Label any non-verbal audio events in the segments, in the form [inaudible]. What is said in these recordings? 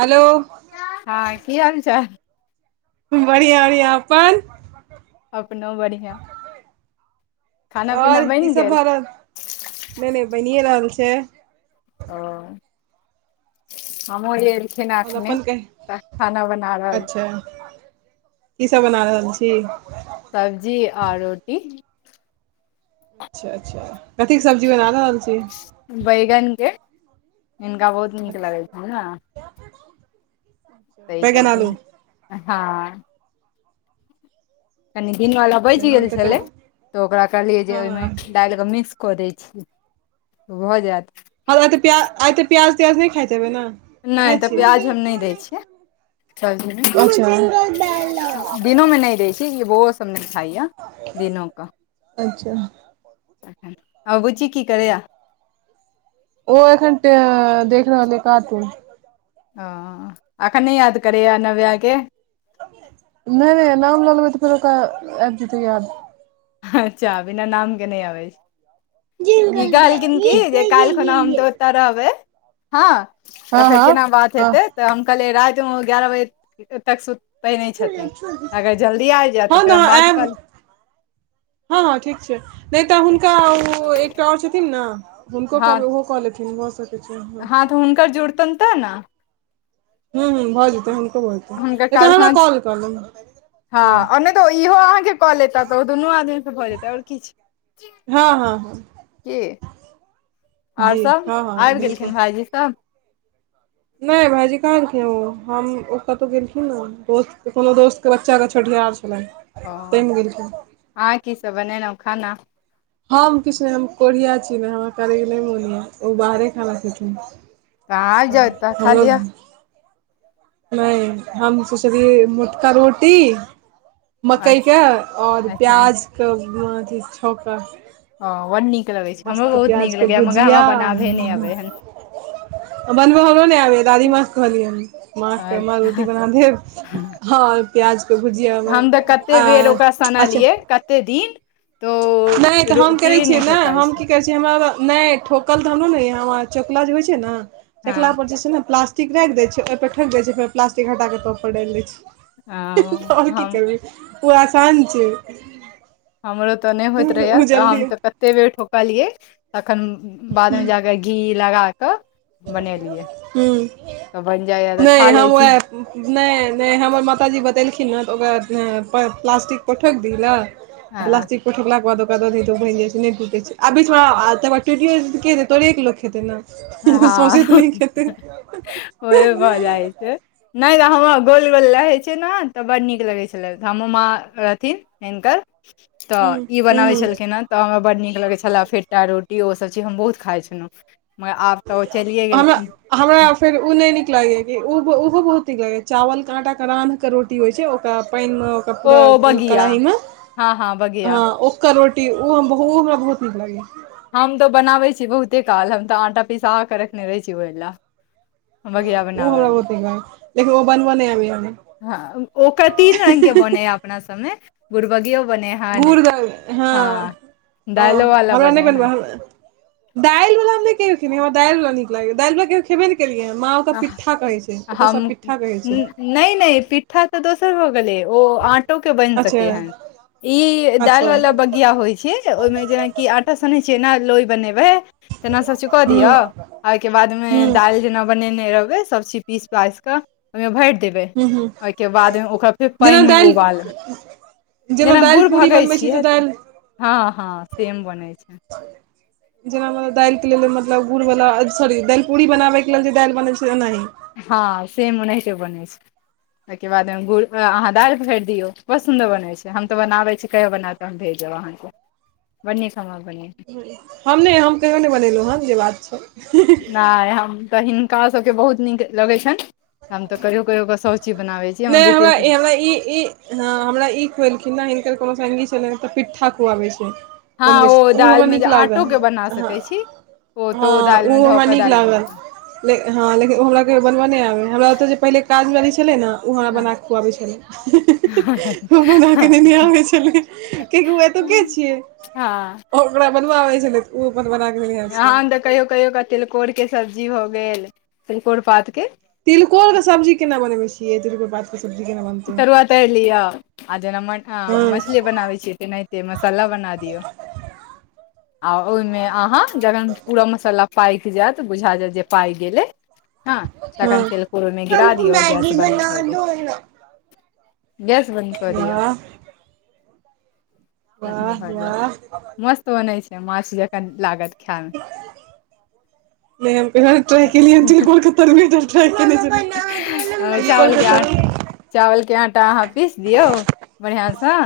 Hello. हँ, कि हालचाल? बढ़िया बढ़िया अपन? अपनो बढ़िआँ। खाना पीना आओर ई बनि सभ गेल भऽ रहल, नहि नहि बनिए रहल छै। ओ, हमहुँ। खिन आओर एखने अपन कही तऽ खाना बना रहल। कि सभ बना रहल छै। सब्जी आ रोटी। अच्छा, अच्छा, कथीके सब्जी बना रहल छै। बैगनके इनका बहुत नीक लगै अच्छा छै। सही बैगन कहलखिन आलू हैं। कनि दिनवला नहि बचि गेल हम तऽ छलै कनि तऽ ओकरा कहलियै जे हँ हँ ओहिमे। हँ डाल कऽ मिस कऽ दै छीयै भऽ जायत। हज़ आइ तऽ प्याज आइ तऽ प्याज त्याज नहि खाइतेबै ने। की नहि खाइ तऽ प्याज छियै हम नहि दै छियै, अच्छा सब्जीमे। दिनो मे नै रही छै वो सभ ना खाई या दिनो क। अच्छा तखन आ बूची कि करैया? ओ एखन देख रहल छै काटुन। ओ, एखन नहि याद करैए नव्यके। नहि नहि नाम लगलै तऽ फेर ओकरा आब जेतै याद। अच्छा बिना नामके नहि अबै ई कहलखिन की ये ना जे ये काल्हि ये खुना हम ये तऽ। तरबे हँ त हँ फेर हँ केना बात हँ हेतै तऽ हम कहलियै रातिमे गयारह बजे तक सुत पहि नहि छथिन छोड़ि छोड़ि दे अगर जल्दी आबि जायत तऽ हँ ने फेर हम बात आयब करब हँ हँ ठीक छै नहि तऽ हुनका ओ एकटा आओर छथिन ना हुनको हँ क ओहोऽ लेथिन भ हँ तऽ हुनकर जुड़तनि तऽ नै हू ह भऽ जेतै हुनक भ जेतए तऽ हमरा कल करू हँं आ नहि तऽ ओ इहो अहाँके कऽ लेता तऽ ओ दुनू आदमीसँ भऽ जेतै आओर किछ हँ हँ ह आओर जी सब हँ हँ आबि बिल्कुल गेलखिन भाईजी सब नहि भायजी कहलखिन ओ हम ओ कतहु गेलखिन ने दोस्त कोनो दोस्तके बच्चाकेँ छठिहार च [inaudible] ओ अहा की सब बनेेलहुँ खाना हम किछु नहि हम कोढ़िया छी नहि हमरा करैके नहि मोन यऽ ओ बाहरे खाना खथिन तऽ आ जाउ तऽ खालिया नहि हम सोचलै मोटका रोटी मकई अच्छा के और अच्छा प्याज के अथि छौका हँ बड्ड नीक लगै छै हमरो बहुत नीक प्याजके लगैए मगर हमरा बनाबहे नहि अबै ह बनबै हमरो नहि आबैए दादीमाँके कहलियै माँकेाँ रोटी अच्छा बना दैब हँ प्याज के भुजियामे हम तऽ कते आ बेर ओकरा अच्छा सनलियै कते दिन तो नहि तऽ हम करै रोटिये छियै नहि ने ठोकाइ हम छै की करै छि ठोकल तऽ हमरो ने य चकला जे होय छै ने हँ चकला पर जे छै ने प्लास्टिक टीक राखि देय छै हि पर ठकि देय छै फेर प्लास्टिक हटाके तो पर डालि दय हँ छै आओर की हम करबै ओ आसान छै हमरो ते नहि होइत रहेये ओ त जल्दी हम ते कते बेर ठोकलिये तखन बाद में जाकै घी लगा कऽ बनेलियै ह तऽ बनि जाइया तऽ नहि खा हम लै छी उएह नहि नहि हमर माताजी बतेलखिन हँ तऽ ओकरा प्लास्टिक प ठोकि दीए ला हँ प्लास्टिक ओठकलाक बाद ओकाद द हतै ओ बनि जाइ छै नहिटूटै छै आ बीच तकर टिओ हतै तोरेक लोक खेतै ना सोसे तऽ नहि हँ खेतै होए भऽ जाइ छै नहि तऽ हमर गोल गोल रहै छै ने तऽ बड्ड नीक लगै छलैऽ हमरो माँ रहथिन हिनकर तऽ ह ई बनाबै ह छलखिन हन तऽ हमरा बड नीक लगै छलै फेटा रोटी ओसभ चीज हम बहुत खाइत छलहुँ मगर आब तऽ ओ चलिय हमरा गेलखिन हमरा फेर उ नहि नीक लागेया ओहो बहुत नीक लागे चावल केआटा के रानह के रोटी होइ छै ओकरा पानि मे ओ पूरा कढाई मे हँ हँ बगिया अ ओ करोटी ओ ओ हमरा बहुत नीक लागैया हम तऽ बनाबै छी बहुते काल हम तऽ आटा पिसा कऽ रखने रहैत छी ओहि लए बगिया ह ओ बनाबै हमरा लए बतेगा ह लेकिन ओ बनबो नहि आबी [unintelligible] हँ ओकर तीन रंगग के बनैया अपना सभमे घूर द हँ दालो हँ वाला हमरा नहि बने हन बनबै दालि बला ने केओ खरा दालिवला न लाग दलिवला के खेबे नहि केलियै माँ ओतऽ अह, पिट्ठा कहै छै ओतय सभ पिट्ठा कहै छै नैए नैए पीठा ओ दुसर भ गेल ओ आटो के बन अच्छा सके ह ई अच्छा दाल वला बगिया होइत छै ओहिमे जेनाकि आटा सनैत छिय एना लोइ बनेबै तेना सभचीज कऽ ह्म दिअ आ ओहिके बादमे ह्म दालि जेना बनेने रहबै सभचीज पीस पाइस कऽ ओहिमे भरि देबै ह्म ह्म ओहिके बाद ओकरा फेर जेना पाइन मे दालि उबालबै जेना दालि गुर पूरी भगै बनबै छी छियै तऽ दालि हँ हँ सेम बनै छै जेना दालिके लेल मतलब गुड़वला सॉरी दाल पूड़ी बनाबैके लेल जे दाल बनै छै एनाही हँ सेमना उनाहितै बने छै ताहिके बाद ओमे गुड़ अहाँ दालि भोरि दियौ बड़ सुन्दर बनैत छै हम तऽ बनाबै छी कहियो बनायब तऽ हम भेजब अहाँके [inaudible] हम नहि हम कहियो नहि बनेलहुँ हँ जे बात छै नाए हम तऽ हिनका सबके बहुत नीक लगैत छै न हम त कहियो कहियो क सब चीज बनाबे छी हम नहि हमरा बेटियो ई हमरा ई ई हँ हमरा ई खुए लखिन ह हिनकर कोनो संगी छलनि तऽ पिट्ठा खुआबैत छै हँ बनबै छी तऽ ओ हमरा दालिमे जे नीक लागय आटोके बना हं सकै छी ओ तऽ हँ दालिमे ओ धऽ हमरा कऽ नीक दालि बना लागल कऽ लेक हँ लेकिन ओ हमरा कहियो बनबई नहि आबेै हमरा ओत पहिले काज मे छले ना ओ हमरा हँ बनाकऽ खुआबै छलै हम बना कऽ नेने आबे छलिये कि कि ऊ एत के छिये हँ और ओकरा बनबबै छलै तऽ ओ अपन बनाकऽ लेने आबे छलै हम तऽ कहियो कहियो क तिलकोर के सब्जी भऽ गेल तकोर पात के। तिलकोरक सब्जी केना बनबे छियै तिलकोर पातके सब्जी केना बनतय? [inaudible] आ जेना मठा मछली बनाबै छियै तेनाहिते मसाला बना दिय आ ओहिमे वाह अहाँ वाह जखन पूरा मसाला पाकि जायत बुझा जायत जे पाकि गेलै हँ हँ तकन तिलकोर ओइमे गीरा दियऔ ग्यास बन्द कदियौ तहिना गेस बन्द कऽ दिया। तखन वाह भऽ वाह जायत मस्त बनै छै माछ जखन लागत खायमे [inaudible] नाए हम कहियों न ट्राइ कलिए तिलकोर तरुआ ट्राइ [unintelligible] चावलके आटा अहाँ पीस दियौ बढ़िआसँ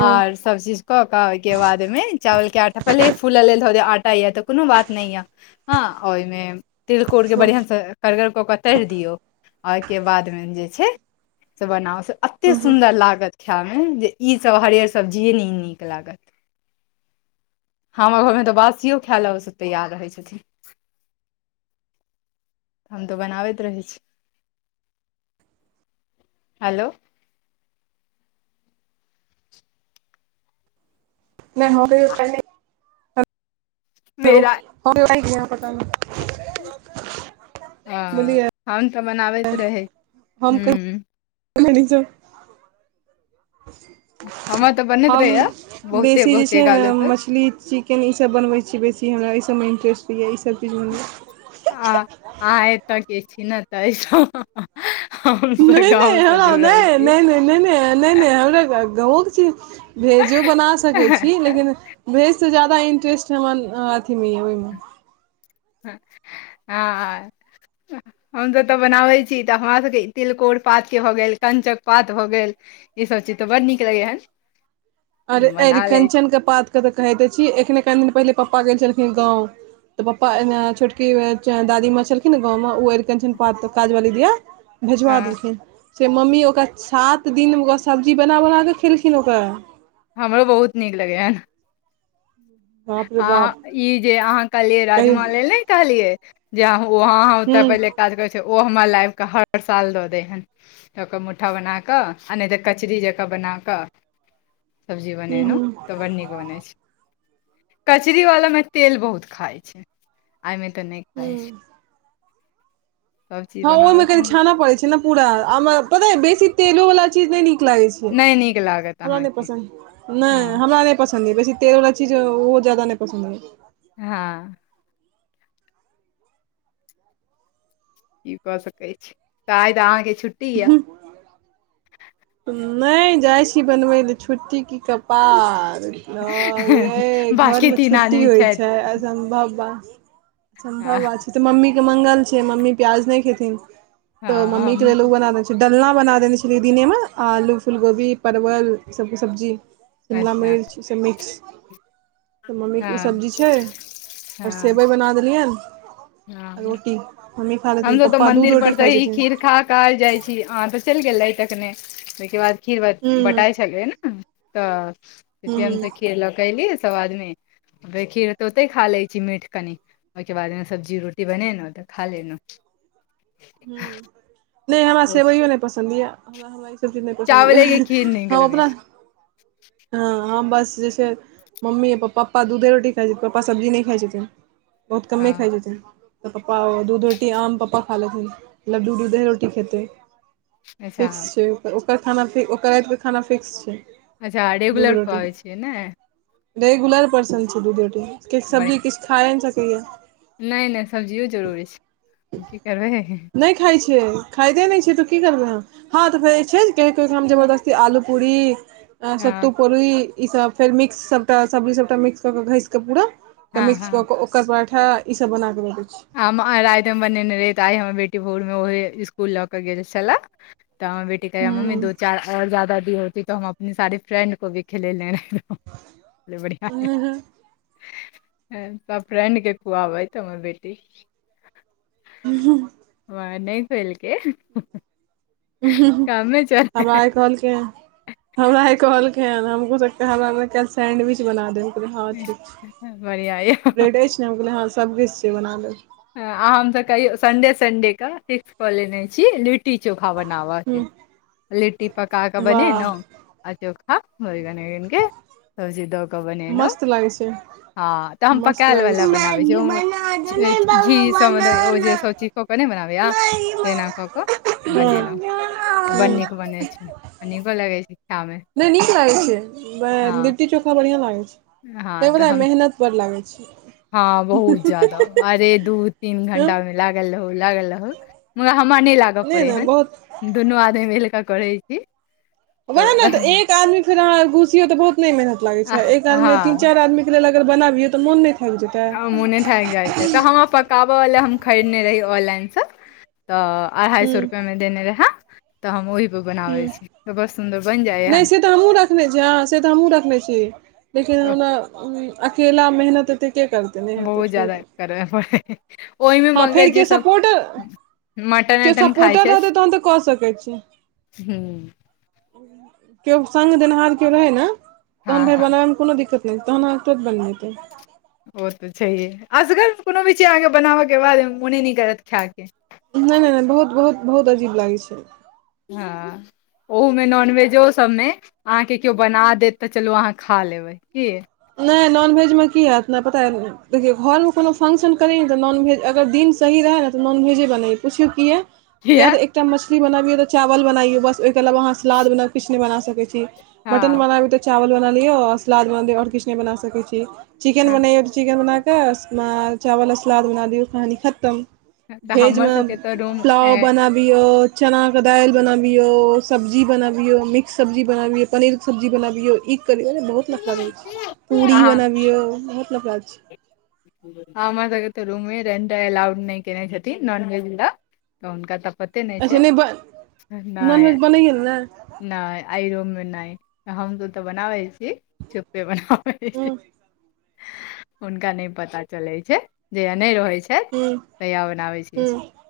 आर सब चीज कऽ के ओहिके बाद मे चावल के आटा पहिले फूलऽ ले द दिऔ आटा य तऽ कोनो बात नाए यए हँ ओहिमे तिलकोरके हँ बढ़िआँसँ करगर कऽ कऽ तरि दियौ आ ओहिके बादमे जे छै से बनाउ से अतेक हँ सुन्दर लागत खायमे जे ईसभ हरियर सब्जी नहि ई नीक लागत ह हमर घरमे तऽ बासियो खाय ल से तैयार रहै छथिन हम तऽ बनाबैत रहै छी हेलो नाए हम कहियौ [unintelligible] मेरा [inaudible] हन त बनाबैत रहै हूँ। आ [unintelligible] हमर तऽ बनैत हम रहैए बहुते बेसी जे बहुते छै ने गाले तक मछली चीकन लेकिन ईसभ बनबै छी बेसी हमरा एहिसभमे इंटरेस्ट होइए ईसभ चीज बनबमे आ आह एतय एथिन न तहिसे नहि नहि ह नहि नहि छी नहि नहि नहि नहि नहि हमरा गाव के चीज भेजो बना सकै छी लेकिन भेज से जादा इंट्रेस्ट हन अथीमे ओहिमे आ हमसभ तऽ बनाबै छी तऽ हमरासभके तिलकोर पातके भऽ गेल अरकंचन पात भऽ गेल ई सब चीज तऽ बड़ नीक लगै हन अरे हम अर बना लै कंचनक के पात के तऽ कहे देे छी एखने कनि दिन पहिले पापा गेल छलखिन गाँव तऽ पप्पा एन छोटकी दादी माँ छलखिन ने गाँवमे ओ एलखिन पात काजवाली दिया। छी। भेजबा हँ देलखिन से मम्मी ओकरा सात दिन ओ सब्जी बना बनाकऽ खेलखिन ओकरा हमरो बहुत नीक लगय हन। [inaudible] अ ई जे अहाँ कहलियए कहियो राजमा ले ने कहलियै जे ओह ओते हूँ पहिले काज करै छै ओ हमर लाएवके हर साल दऽ दै हन तऽ ओकरऽ मुठा बना कऽ आ नहि तऽ कचरी जँकाँ बना कऽ सब्जी हूँ बनेनौ हूँ तऽ बड्ड नीक बनैत छै कचरी वालामे तेल बहुत खाइ छैय एहिमे तऽ नहि खाइ हूँ छैय। हँ ओहि मे बनाबैत कनी रह छाना पड़ै छै न पूरा पता बेसी तेलो वाला चीज नै नीक लागै छै हूं नहि नीक लागत हमरा नहि अहाँके पसंद हँ नहि हमरा नहि पसन्द य बेसी तेल वला चीज ओ जादा नहि पसन्द नहि हँ ई कऽ सकै छै आइ त अहाँकेँ छुट्टी यए नहि जाइ छी बनबै लए छुट्टीे कि कपार हये घर बाँकी मे तीन छुट्टी आदमी होइ छथि छै सम्भवा आ- समभवा छै त मम्मी के मंगल छै मम्मी प्याज नहि खेथिन तो हँ मम्मी के हमहूँ लेल उ बनाबै डलना बना देने छलियै दिनेमे आलू फूलगोभी परवल ई सभके सब्जी शिमला अच्छा मिर्च ई सब मिक्स तऽ मम्मीके उ हँ सब्जी छैन आओर हँ सेवइ बना देलियनि आ हँ रोटी हम्मी खाय लेथिन पप्पा दूध रोट खाय छथिन खाक जाई छी अहाँ तऽ चलि गेल रहै तखने तहिके बाद खीर हूँ बटाई छलै ने तऽ हूँ फर हूँ हमस खीर लऽकली सभ आदमी [unintelligible] [unintelligible] बेखीर तऽ औते खा लै छी मीठ कनि। ओके बाद सब्जी रोटी बने नौ तऽ खा ले नौ ह नहि हमरा तऽ सेवइयो नहि पसन्द यऽ हम रती नै पसंद यैन चावलेके खीर नीक हम लगैत अपना छै हं बस जेछै मम्मी पप्पा दूधे रोटी खाइ छैय पप्पा सब्जी नहि खाइ छथिन। बहुत कमे हँ खाई छथिन तऽ पप्पा दूध रोटी आम पप्पा खा लेथिन लड्डू दूधे रोटी खेतै अच्छा फिक्स छै तऽ ओकर खाना फ ओकर रातके खाना फिक्स छै अच्छा दूध रेगुलर रोटी पबै छियै नै रेगुलर पर्सन छै दूध रोटी कि बढ़िआँ सब्जी किछु खाए न नहि सकैएा नहि नहि सब्जियो जरूरी छैय की करबै। नहि खाई छै खाईते नहि छै त की करबै आहाँ हँ तऽ फेर छै क काम जबरदस्ती आलू पूरी सत्तू हँ पुरि ईसभ फेर मिक्स सबटा सब्जी सबटा मिक्स कऽ क घैस कऽ पूरा तऽ हँ मिक्स हँ कऽ ओकर पराठा ईसभ बना कऽ ददै छी हम आइ राति मे बनेने रहिये तऽ आइ हमर बेटी भोरमे ओहे स्कुल लऽ के गेल छले [unintelligible] इ कहे मम्मी दो चार और जादा भी होती तऽ हम अपने सारे फ्रेंड को भी खेले ले रहे बढ़ियां फ्रेंड के खुआबै तऽ हमर बेटी [unintelligible] [inaudible] हूँ वाह नहि देलकय। हमरा आइ कहलकै या हमरा आई कहलकै हन हमको सकतेै हमरा काल सैंडविच बना देव बढ़िया य ब्रेडे एछ ने ह सबकछु छै बना लेब आ हम त कहियो संडे सडे के फिक्स कऽ लेने छी लीट लिट्टी चोखा बनाबऽके हूँ लिट्टी पका कऽ बनेनौ वाह आ चोखा बैंगन अइनके सबचीज दक बनेलौ मस्त लागै छै हँ तऽ हम मस्त लागै पकायलवला छै बनाबै छी मैगी ओ बना दो ने घी सब ओ बनाना जे सब चीज कऽ क नहि बनाबै या मैगी तना बना कऽ कऽ बनेनौ बड नीक बनेै छैय आ नीको लगे छैय। नहि नीक लागै छै हँ लिट्टी चोखा बढ़िया लागै छै हँ तऽ बता मेहन हम मेहनत बड़ लागै छै हँ बहुत जादा अरे दू तीन हँ घंटा मे लागल रहू लागल रहू मगर हमरा नहि लागय पड़ै ने बहुत हन। दुनू आदमी मिल कऽ करै छी। वएह ने तऽ एक आदमी फेर अहाँ घुसियौ तऽ बहुत नहि मेहनत लागैत छै एक आदमी तीन हँ चारि आदमी [unintelligible] अगर बनाबिय तऽ मोन नहि थाकि जेतै मोने थाक जाय छै काबवला हम खरीदने रही ऑनलाइनसँ तऽ अढ़ाइ हूँ सए रुपैआमे देने रहै तऽ हम ओहीपर हूँ बनाबैत छी तऽ बड़ सुन्दर बनि जाइ नहि से तऽ हमहूँ रखने छी हँ से तऽ हमूँ रखने छी लेकिन तऽ ओना अकेला मेहनत अते के करते बहुत जादा करय पड़ै ओहिमे हँ मंगै फेर छै केओ सब सपोर्टर मटन केओ वटन खाय सपोर्टर छै रहतै तहन तऽ कऽ सकैत छी केओ सग देनिहार केओ रहे नऽ हँ तहन फेर हँ बनबे मऽ कोनो दिक्कत नहि तहन आहाँ क [unintelligible] ओ तऽ छैहे असगर कोनो भी चीज अहाँके बनाबयके बाद मोने नहि करत खायके नहि नहि नहि बहुत बहुत बहुत अजीब लागै छै हँ ओहूमे नॉनवेजो सभमे अहाँके केओ बना देत तऽ चलू अहाँ खा लेबै नहि नॉनवेज मे की होयत नहि पता देखियौ घरमे कोनो फंक्शन करी तऽ नॉनवेज अगर दिन सही रहै ने तऽ नॉनवेजे बनाय पुछि कऽ यै। या किया तऽ एकटा माछ बना लिअ, तऽ भात बना लिअ। बस, ओहिके अलावा अहाँ सलाद वा किछु नहि बना सकैत छी। हँ मटन बनाबिय तऽ चावल बना लियो सलाद बना लिय आओर किछु नहि बना सक छी चिकेन हँ बनयौ चिकेन बना कऽ चावल आ सलाद बना दियौ कहानी खतम। तऽ भेज हमर मऽ सबके तऽ रूम प्लाव बनाब बियौ चनाके दालि बनाबियौ सब्जी बनाबियौ मिक्स सब्जी बनाबियौ पनीरके सब्जी बनाबियौ ई करियौ बहुत लफड़ रहै छै पूड़ी अहाँ बनाबियौ बहुत लफड़ा छै हमरा सबके तऽ रूममे रेंट एलाउड नहि केने छथिन नॉनवेज वा तऽ हुनका तऽ पते अच्छा छै नहि ब नॉन नहि वेज बनैय लेल नऽ नहि आइ रूम मे नहि हम तऽ ओतिय बनाबै छी चुपे बनाबे हुँ छी हुनका नहि पता चलैत छै जहिया नहि रहैत छथि हुँ तहिया बनाबै छी हुँ